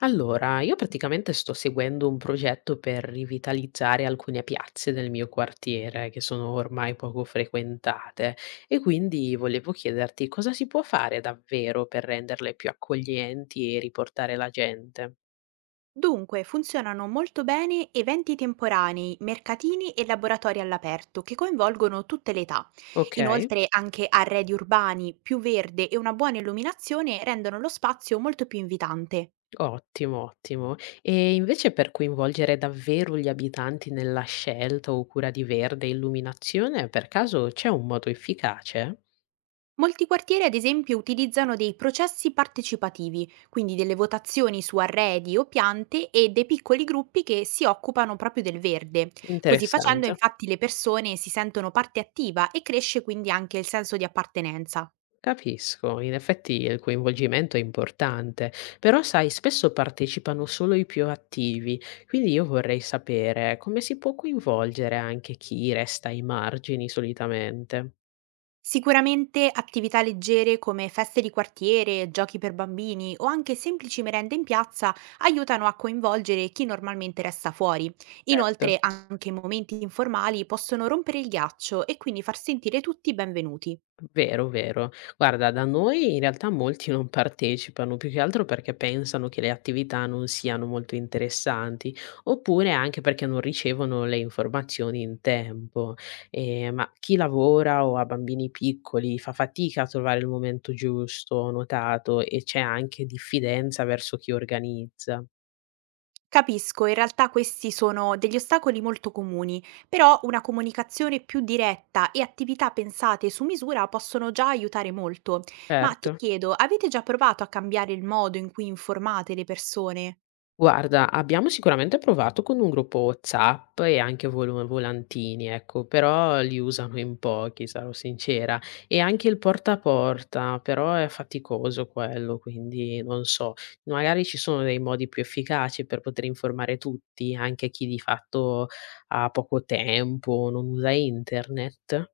Allora, io praticamente sto seguendo un progetto per rivitalizzare alcune piazze del mio quartiere che sono ormai poco frequentate e quindi volevo chiederti cosa si può fare davvero per renderle più accoglienti e riportare la gente. Dunque, funzionano molto bene eventi temporanei, mercatini e laboratori all'aperto che coinvolgono tutte le età. Ok? Inoltre anche arredi urbani, più verde e una buona illuminazione rendono lo spazio molto più invitante. Ottimo, ottimo. E invece per coinvolgere davvero gli abitanti nella scelta o cura di verde e illuminazione, per caso c'è un modo efficace? Molti quartieri, ad esempio, utilizzano dei processi partecipativi, quindi delle votazioni su arredi o piante e dei piccoli gruppi che si occupano proprio del verde. Così facendo, Interessante. infatti, le persone si sentono parte attiva e cresce quindi anche il senso di appartenenza. Capisco, in effetti il coinvolgimento è importante, però sai, spesso partecipano solo i più attivi, quindi io vorrei sapere come si può coinvolgere anche chi resta ai margini solitamente. Sicuramente attività leggere come feste di quartiere, giochi per bambini o anche semplici merende in piazza aiutano a coinvolgere chi normalmente resta fuori. Certo. Inoltre anche momenti informali possono rompere il ghiaccio e quindi far sentire tutti benvenuti. Vero, vero. Guarda, da noi in realtà molti non partecipano, più che altro perché pensano che le attività non siano molto interessanti, oppure anche perché non ricevono le informazioni in tempo. Ma chi lavora o ha bambini piccoli fa fatica a trovare il momento giusto, ho notato, e c'è anche diffidenza verso chi organizza. Capisco, in realtà questi sono degli ostacoli molto comuni, però una comunicazione più diretta e attività pensate su misura possono già aiutare molto. Ma ti Certo. chiedo, avete già provato a cambiare il modo in cui informate le persone? Guarda, abbiamo sicuramente provato con un gruppo WhatsApp e anche volu volantini, ecco, però li usano in pochi, sarò sincera. E anche il porta a porta, però è faticoso quello, quindi non so. Magari ci sono dei modi più efficaci per poter informare tutti, anche chi di fatto ha poco tempo, non usa internet?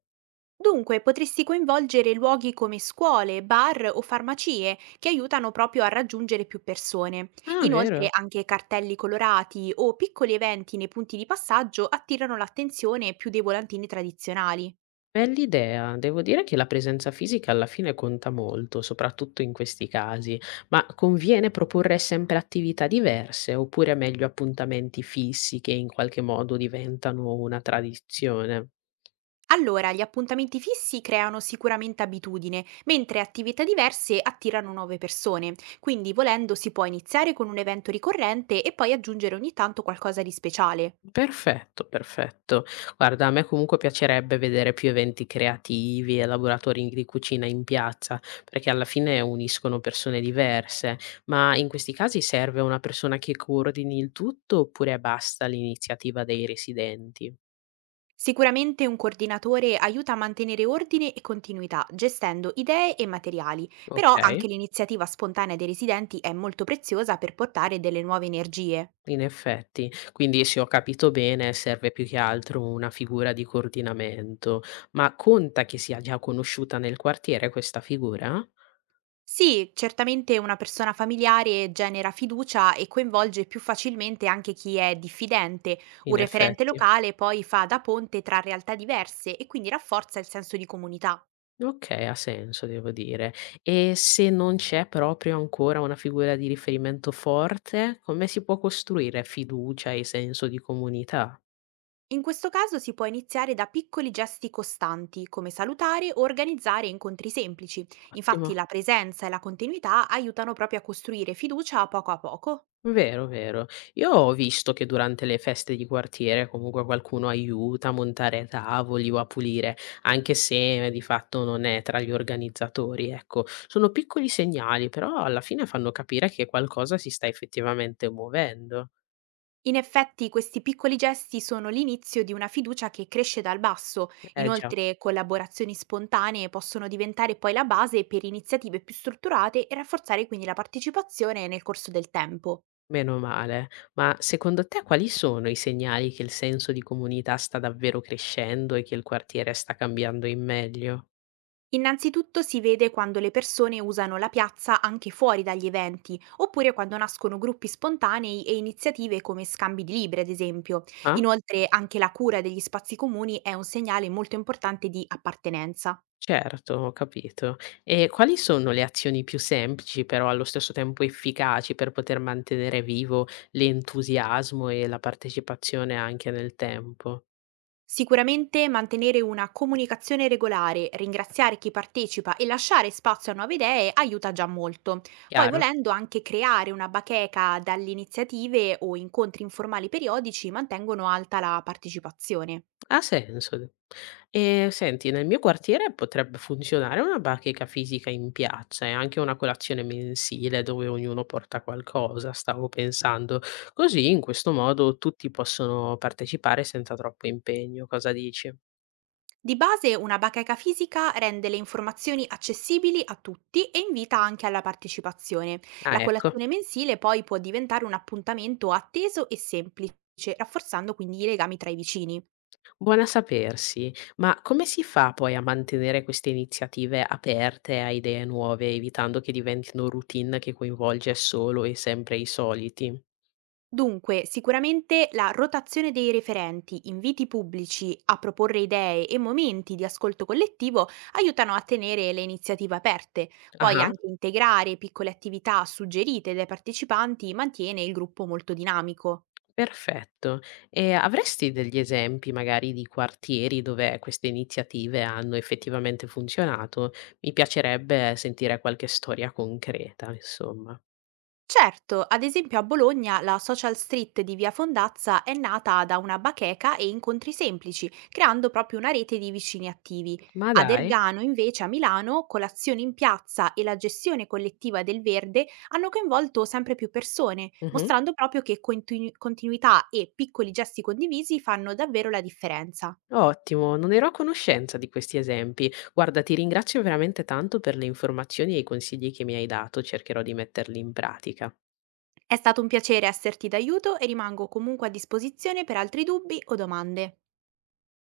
Dunque, potresti coinvolgere luoghi come scuole, bar o farmacie che aiutano proprio a raggiungere più persone. Ah, Inoltre, vero? anche cartelli colorati o piccoli eventi nei punti di passaggio attirano l'attenzione più dei volantini tradizionali. Bell'idea, devo dire che la presenza fisica alla fine conta molto, soprattutto in questi casi, ma conviene proporre sempre attività diverse oppure meglio appuntamenti fissi che in qualche modo diventano una tradizione? Allora, gli appuntamenti fissi creano sicuramente abitudine, mentre attività diverse attirano nuove persone. Quindi, volendo, si può iniziare con un evento ricorrente e poi aggiungere ogni tanto qualcosa di speciale. Perfetto, perfetto. Guarda, a me comunque piacerebbe vedere più eventi creativi e laboratori di cucina in piazza, perché alla fine uniscono persone diverse, ma in questi casi serve una persona che coordini il tutto oppure basta l'iniziativa dei residenti? Sicuramente un coordinatore aiuta a mantenere ordine e continuità, gestendo idee e materiali, Ok, però anche l'iniziativa spontanea dei residenti è molto preziosa per portare delle nuove energie. in effetti. Quindi se ho capito bene, serve più che altro una figura di coordinamento, ma conta che sia già conosciuta nel quartiere questa figura? Sì, certamente una persona familiare genera fiducia e coinvolge più facilmente anche chi è diffidente. Un In referente effetti. locale poi fa da ponte tra realtà diverse e quindi rafforza il senso di comunità. Okay, ha senso devo dire. E se non c'è proprio ancora una figura di riferimento forte, come si può costruire fiducia e senso di comunità? In questo caso si può iniziare da piccoli gesti costanti, come salutare o organizzare incontri semplici. Ottimo. Infatti la presenza e la continuità aiutano proprio a costruire fiducia poco a poco. Vero, vero. Io ho visto che durante le feste di quartiere comunque qualcuno aiuta a montare tavoli o a pulire, anche se di fatto non è tra gli organizzatori, ecco. Sono piccoli segnali, però alla fine fanno capire che qualcosa si sta effettivamente muovendo. In effetti questi piccoli gesti sono l'inizio di una fiducia che cresce dal basso, Eh già. inoltre collaborazioni spontanee possono diventare poi la base per iniziative più strutturate e rafforzare quindi la partecipazione nel corso del tempo. Meno male. Ma secondo te quali sono i segnali che il senso di comunità sta davvero crescendo e che il quartiere sta cambiando in meglio? Innanzitutto si vede quando le persone usano la piazza anche fuori dagli eventi, oppure quando nascono gruppi spontanei e iniziative come scambi di libri, ad esempio. Ah, Inoltre anche la cura degli spazi comuni è un segnale molto importante di appartenenza. certo, ho capito. E quali sono le azioni più semplici, però allo stesso tempo efficaci per poter mantenere vivo l'entusiasmo e la partecipazione anche nel tempo? Sicuramente mantenere una comunicazione regolare, ringraziare chi partecipa e lasciare spazio a nuove idee aiuta già molto. Poi Chiaro? volendo anche creare una bacheca dalle iniziative o incontri informali periodici mantengono alta la partecipazione. Ha senso. Senti, nel mio quartiere potrebbe funzionare una bacheca fisica in piazza e anche una colazione mensile dove ognuno porta qualcosa, stavo pensando. Così, in questo modo, tutti possono partecipare senza troppo impegno. Cosa dici? Di base una bacheca fisica rende le informazioni accessibili a tutti e invita anche alla partecipazione. Ah, La ecco. colazione mensile poi può diventare un appuntamento atteso e semplice, rafforzando quindi i legami tra i vicini. Buona sapersi. Ma come si fa poi a mantenere queste iniziative aperte a idee nuove, evitando che diventino routine che coinvolge solo e sempre i soliti? Dunque, sicuramente la rotazione dei referenti, inviti pubblici a proporre idee e momenti di ascolto collettivo aiutano a tenere le iniziative aperte. Poi Ah-ah. anche integrare piccole attività suggerite dai partecipanti mantiene il gruppo molto dinamico. Perfetto. E avresti degli esempi magari di quartieri dove queste iniziative hanno effettivamente funzionato? Mi piacerebbe sentire qualche storia concreta, insomma. Certo, ad esempio a Bologna la social street di Via Fondazza è nata da una bacheca e incontri semplici, creando proprio una rete di vicini attivi. Ma Ad dai. Ergano, invece, a Milano, colazioni in piazza e la gestione collettiva del verde hanno coinvolto sempre più persone, Mh-mh. mostrando proprio che continuità e piccoli gesti condivisi fanno davvero la differenza. Ottimo, non ero a conoscenza di questi esempi. Guarda, ti ringrazio veramente tanto per le informazioni e i consigli che mi hai dato, cercherò di metterli in pratica. È stato un piacere esserti d'aiuto e rimango comunque a disposizione per altri dubbi o domande.